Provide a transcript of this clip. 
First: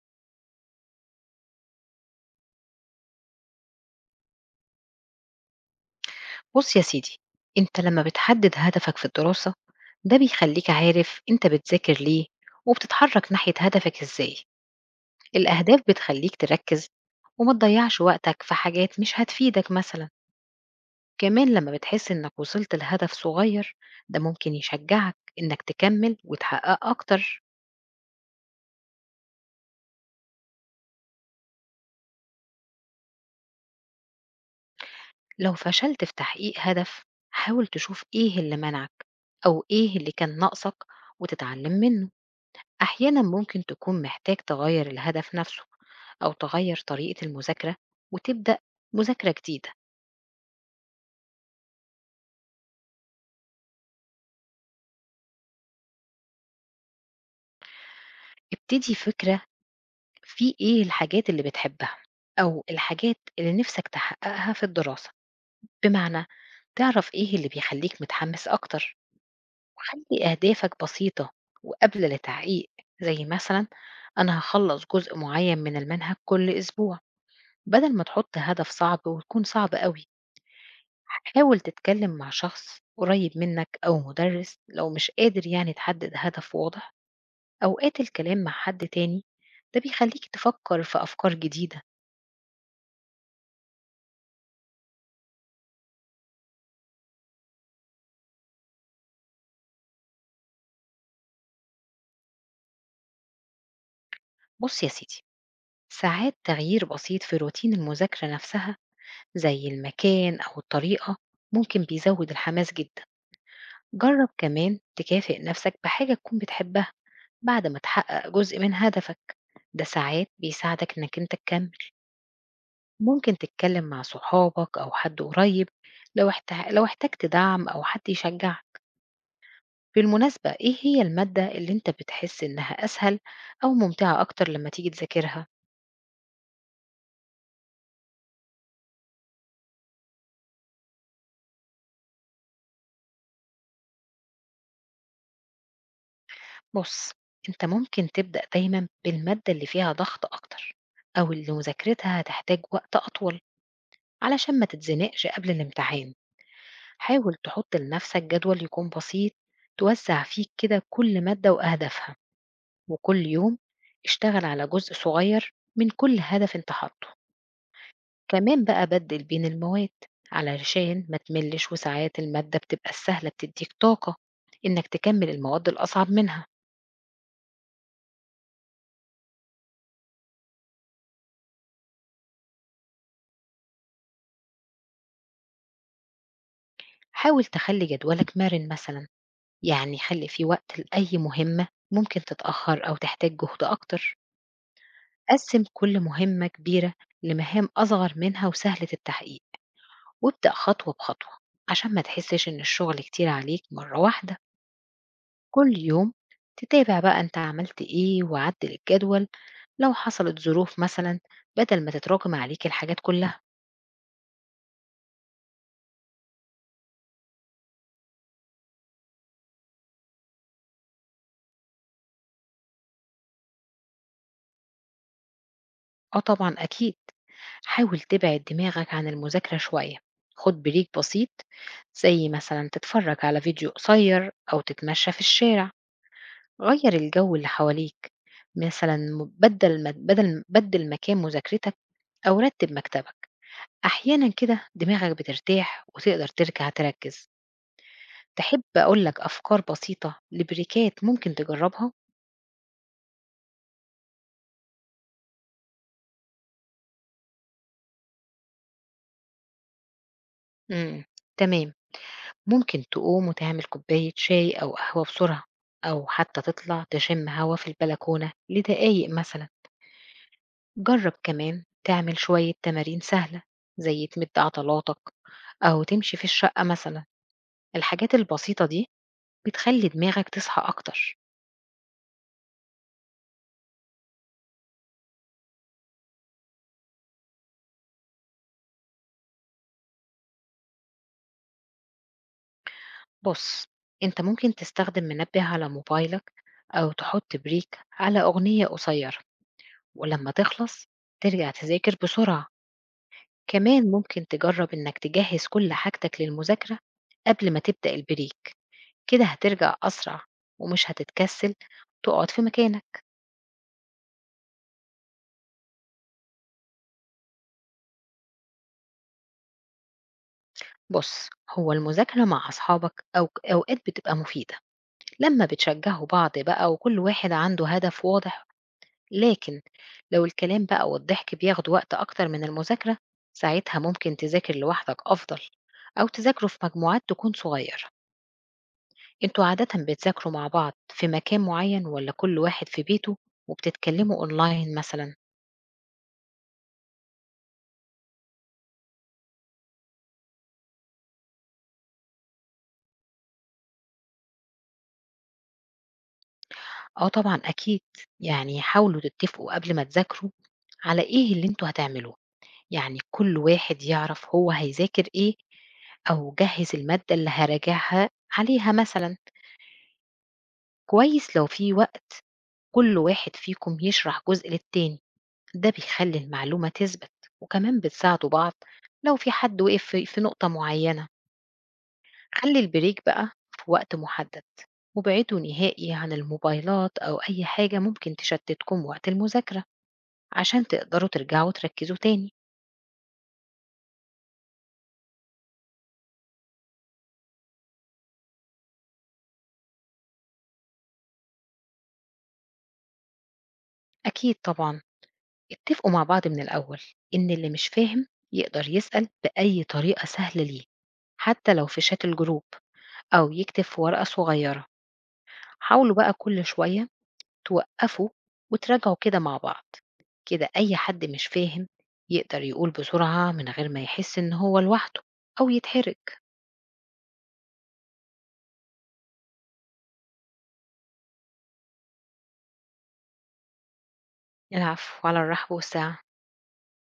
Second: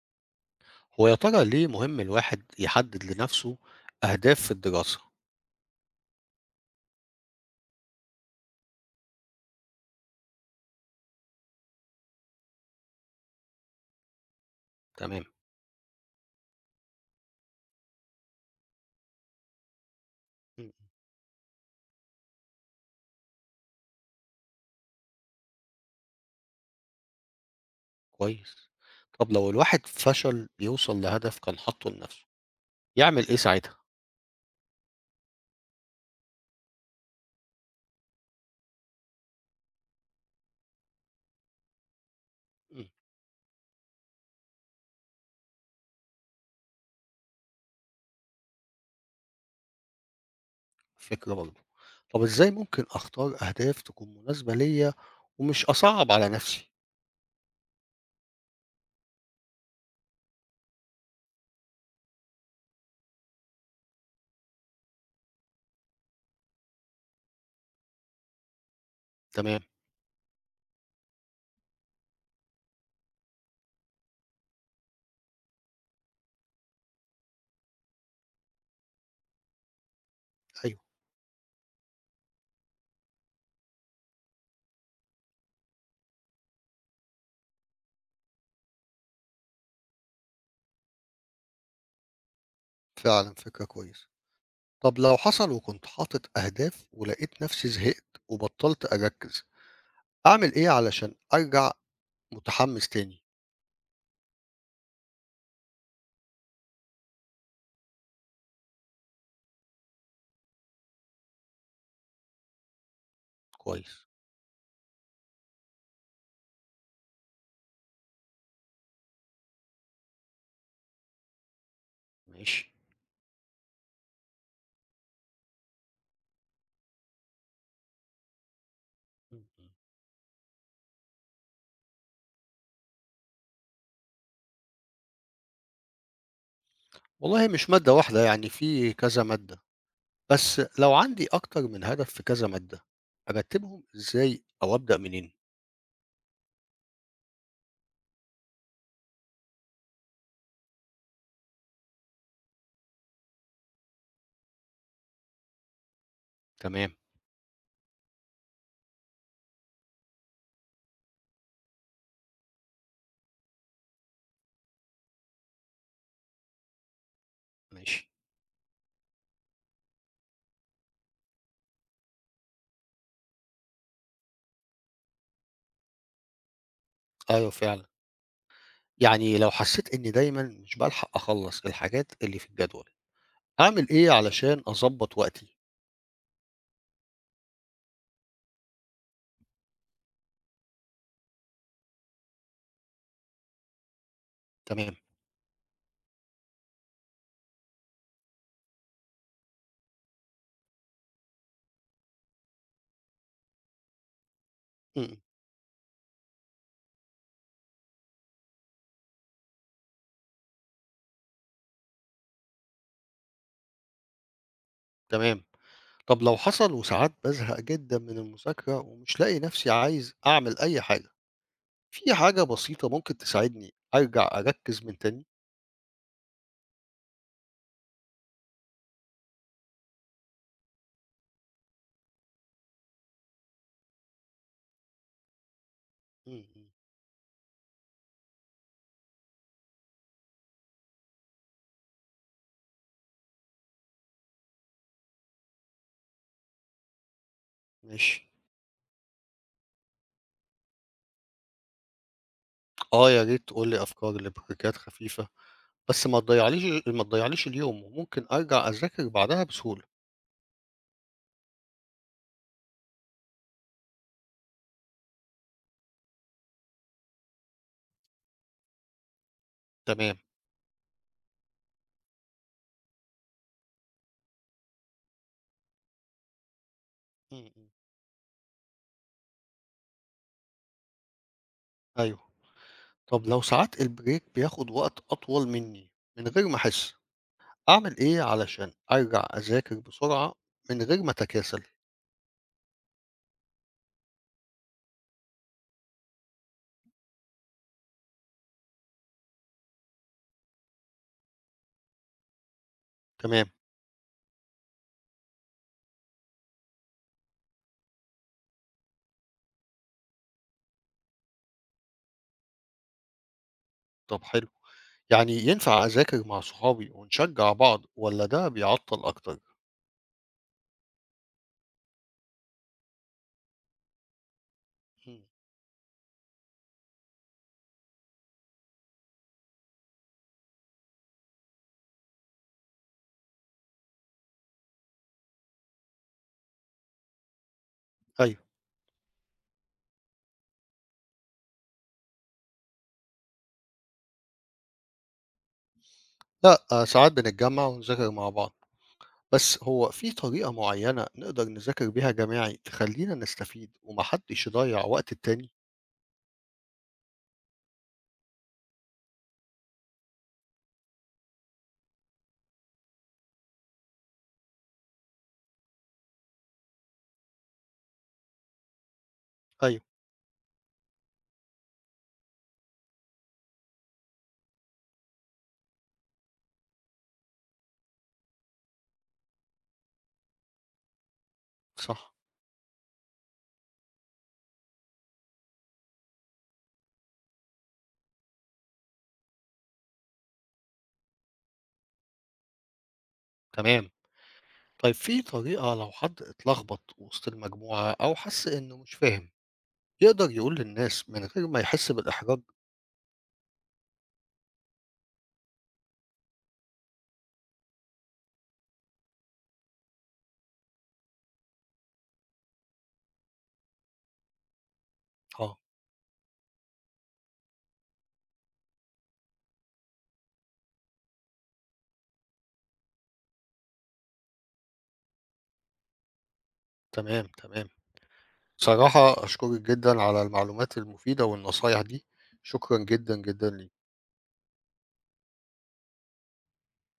هو يا ترى ليه مهم الواحد يحدد لنفسه أهداف في الدراسة؟ بُص يا سيدي، أنت لمّا بتحدد هدفك في الدراسة، ده بيخلّيك عارف أنت بتذاكر ليه، وبتتحرك ناحية هدفك إزاي. تمام، الأهداف بتخلّيك تركّز، وما تضيّعش وقتك في حاجات مش هتفيدك مثلًا. مم. كمان لمّا بتحس إنك وصلت لهدف صغير، ده ممكن يشجعك إنك تكمّل وتحقّقه أكتر. كويس. طب لو الواحد فشل يوصل لهدف كان حاطه لنفسه، يعمل إيه ساعتها؟ لو فشلت في تحقيق هدف، حاول تشوف إيه اللي منعك، أو إيه اللي كان ناقصك وتتعلم منه. مم. أحيانا ممكن تكون محتاج تغير الهدف نفسه أو تغير طريقة المذاكرة وتبدأ مذاكرة جديدة. فكرة برضه. طب إزاي ممكن أختار أهداف تكون مناسبة ليا ومش أصعب على نفسي؟ ابتدي فكرة في إيه الحاجات اللي بتحبها أو الحاجات اللي نفسك تحققها في الدراسة، بمعنى تعرف إيه اللي بيخليك متحمس أكتر. تمام، وخلي أهدافك بسيطة وقابلة لتحقيق، زي مثلا أنا هخلص جزء معين من المنهج كل أسبوع، بدل ما تحط هدف صعب ويكون صعب قوي. أيوه حاول تتكلم مع شخص قريب منك أو مدرس لو مش قادر يعني تحدد هدف واضح. أوقات الكلام مع حد تاني ده بيخليك تفكر في أفكار جديدة. فعلا فكرة كويسة. طب لو حصل وكنت حاطط أهداف ولقيت نفسي زهقت وبطلت أركز، أعمل إيه علشان أرجع متحمس تاني؟ بص يا سيدي، ساعات تغيير بسيط في روتين المذاكرة نفسها زي المكان أو الطريقة ممكن بيزود الحماس جدا. كويس، جرب كمان تكافئ نفسك بحاجة تكون بتحبها بعد ما تحقق جزء من هدفك، ده ساعات بيساعدك إنك أنت تكمل. ماشي. ممكن تتكلم مع صحابك أو حد قريب لو احتجت دعم أو حد يشجعك. مم. بالمناسبة، إيه هي المادة اللي أنت بتحس إنها أسهل أو ممتعة أكتر لما تيجي تذاكرها؟ والله مش مادة واحدة، يعني في كذا مادة، بس لو عندي أكتر من هدف في كذا مادة، أرتّبهم إزاي أو أبدأ منين؟ بص، أنت ممكن تبدأ دايما بالمادة اللي فيها ضغط أكتر أو اللي مذاكرتها هتحتاج وقت أطول علشان ما تتزنقش قبل الامتحان. تمام، حاول تحط لنفسك جدول يكون بسيط توزع فيه كده كل مادة وأهدافها، وكل يوم اشتغل على جزء صغير من كل هدف انت حاطه. ماشي، كمان بقى بدل بين المواد علشان ما تملش، وساعات المادة بتبقى السهلة بتديك طاقة إنك تكمل المواد الأصعب منها. أيوه فعلًا، يعني لو حسّيت إني دايمًا مش بالحق أخلّص الحاجات اللي في الجدول، أعمل إيه علشان أضبّط وقتي؟ حاول تخلي جدولك مرن مثلا، يعني خلي فيه وقت لأي مهمة ممكن تتأخر أو تحتاج جهد أكتر. تمام، قسم كل مهمة كبيرة لمهام أصغر منها وسهلة التحقيق، وابدأ خطوة بخطوة عشان ما تحسش إن الشغل كتير عليك مرة واحدة. إمم، كل يوم تتابع بقى أنت عملت إيه وعدل الجدول لو حصلت ظروف مثلا، بدل ما تتراكم عليك الحاجات كلها. تمام، طَب لو حصل وساعات بازهق جدًا من المذاكرة ومش لاقي نَفْسي عايز أعمل أي حاجة، في حاجة بسيطة ممكن تساعدني أرجع أركّز من تاني؟ آه طبعا أكيد. حاول تبعد دماغك عن المذاكرة شوية، خد بريك بسيط، زي مثلا تتفرج على فيديو قصير أو تتمشى في الشارع. إمم، إمم، غير الجو اللي حواليك، مثلا م- بدل مك- بدل بدل مكان مذاكرتك أو رتب مكتبك. أحيانا كده دماغك بترتاح وتقدر ترجع تركز. ماشي. تحب أقول لك أفكار بسيطة لبريكات ممكن تجرّبها؟ آه، يا ريت تقول لي أفكار لبروجكتات خفيفة، بس ما تضيّعليش اليوم وممكن أرجع أذاكر بعدها بسهولة. إمم، تمام، ممكن تقوم وتعمل كوباية شاي أو قهوة بسرعة، أو حتى تطلع تشم هوا في البلكونة لدقايق مثلًا. تمام. جرّب كمان تعمل شوية تمارين سهلة، زي تمد عضلاتك أو تمشي في الشقة مثلًا. إمم، إمم. الحاجات البسيطة دي بتخلّي دماغك تصحى أكتر. أيوه. طب لو ساعات البريك بياخد وقت أطول منّي من غير ما أحس، أعمل إيه علشان أرجع أذاكر بسرعة من غير ما أتكاسل؟ بُص، أنت ممكن تستخدم منبه على موبايلك أو تحط بريك على أغنية قصيرة. ولما تخلص ترجع تذاكر بسرعة. تمام. كمان ممكن تجرب إنك تجهز كل حاجتك للمذاكرة قبل ما تبدأ البريك، كده هترجع أسرع ومش هتتكسل تقعد في مكانك. طب حلو. يعني ينفع أذاكر مع صحابي ونشجّع بعض والّا ده بيعطّل أكتر؟ بص، هو المذاكرة مع أصحابك أو أوقات بتبقى مفيدة إمم. لما بتشجعوا بعض بقى وكل واحد عنده هدف واضح. لكن لو الكلام بقى والضحك بياخد وقت أكتر من المذاكرة، ساعتها ممكن تذاكر لوحدك أفضل، أو تذاكره في مجموعات تكون صغيرة. أيوه. انتوا عادة بتذاكروا مع بعض في مكان معين، ولا كل واحد في بيته وبتتكلموا اونلاين مثلا؟ لأ، آه، ساعات بنتجمّع ونذاكر مع بعض. بس هو في طريقة معينة نقدر نذاكر بيها جماعي تخلينا نستفيد ومحدش يضيع وقت التاني؟ اه طبعا اكيد. يعني حاولوا تتفقوا قبل ما تذاكروا على ايه اللي انتوا هتعملوه، يعني كل واحد يعرف هو هيذاكر ايه، او جهز المادة اللي هراجعها عليها مثلا. أيوه، كويس لو في وقت كل واحد فيكم يشرح جزء للتاني، ده بيخلي المعلومة تثبت، وكمان بتساعدوا بعض لو في حد وقف في نقطة معينة. صح، خلّي البريك بقى في وقت محدد، وابعدوا نهائي عن الموبايلات أو أي حاجة ممكن تشتتكم وقت المذاكرة، عشان تقدروا ترجعوا تركّزوا تاني. تمام. طيب في طريقة لو حد اتلخبط وسط المجموعة أو حس إنه مش فاهم يقدر يقول للناس من غير ما يحس بالإحراج؟ أكيد طبعًا، اتفقوا مع بعض من الأول إن اللي مش فاهم يقدر يسأل بأي طريقة سهلة ليه، حتى لو في شات الجروب أو يكتب في ورقة صغيّرة. آه، حاولوا بقى كل شوية توقّفوا وتراجعوا كده مع بعض، كده أي حد مش فاهم يقدر يقول بسرعة من غير ما يحس إن هو لوحده أو يتحرج. تمام تمام، صراحة أشكرك جدا على المعلومات المفيدة والنصايح دي، شكرا جدا جدا ليك. العفو، على الرحب والسعة.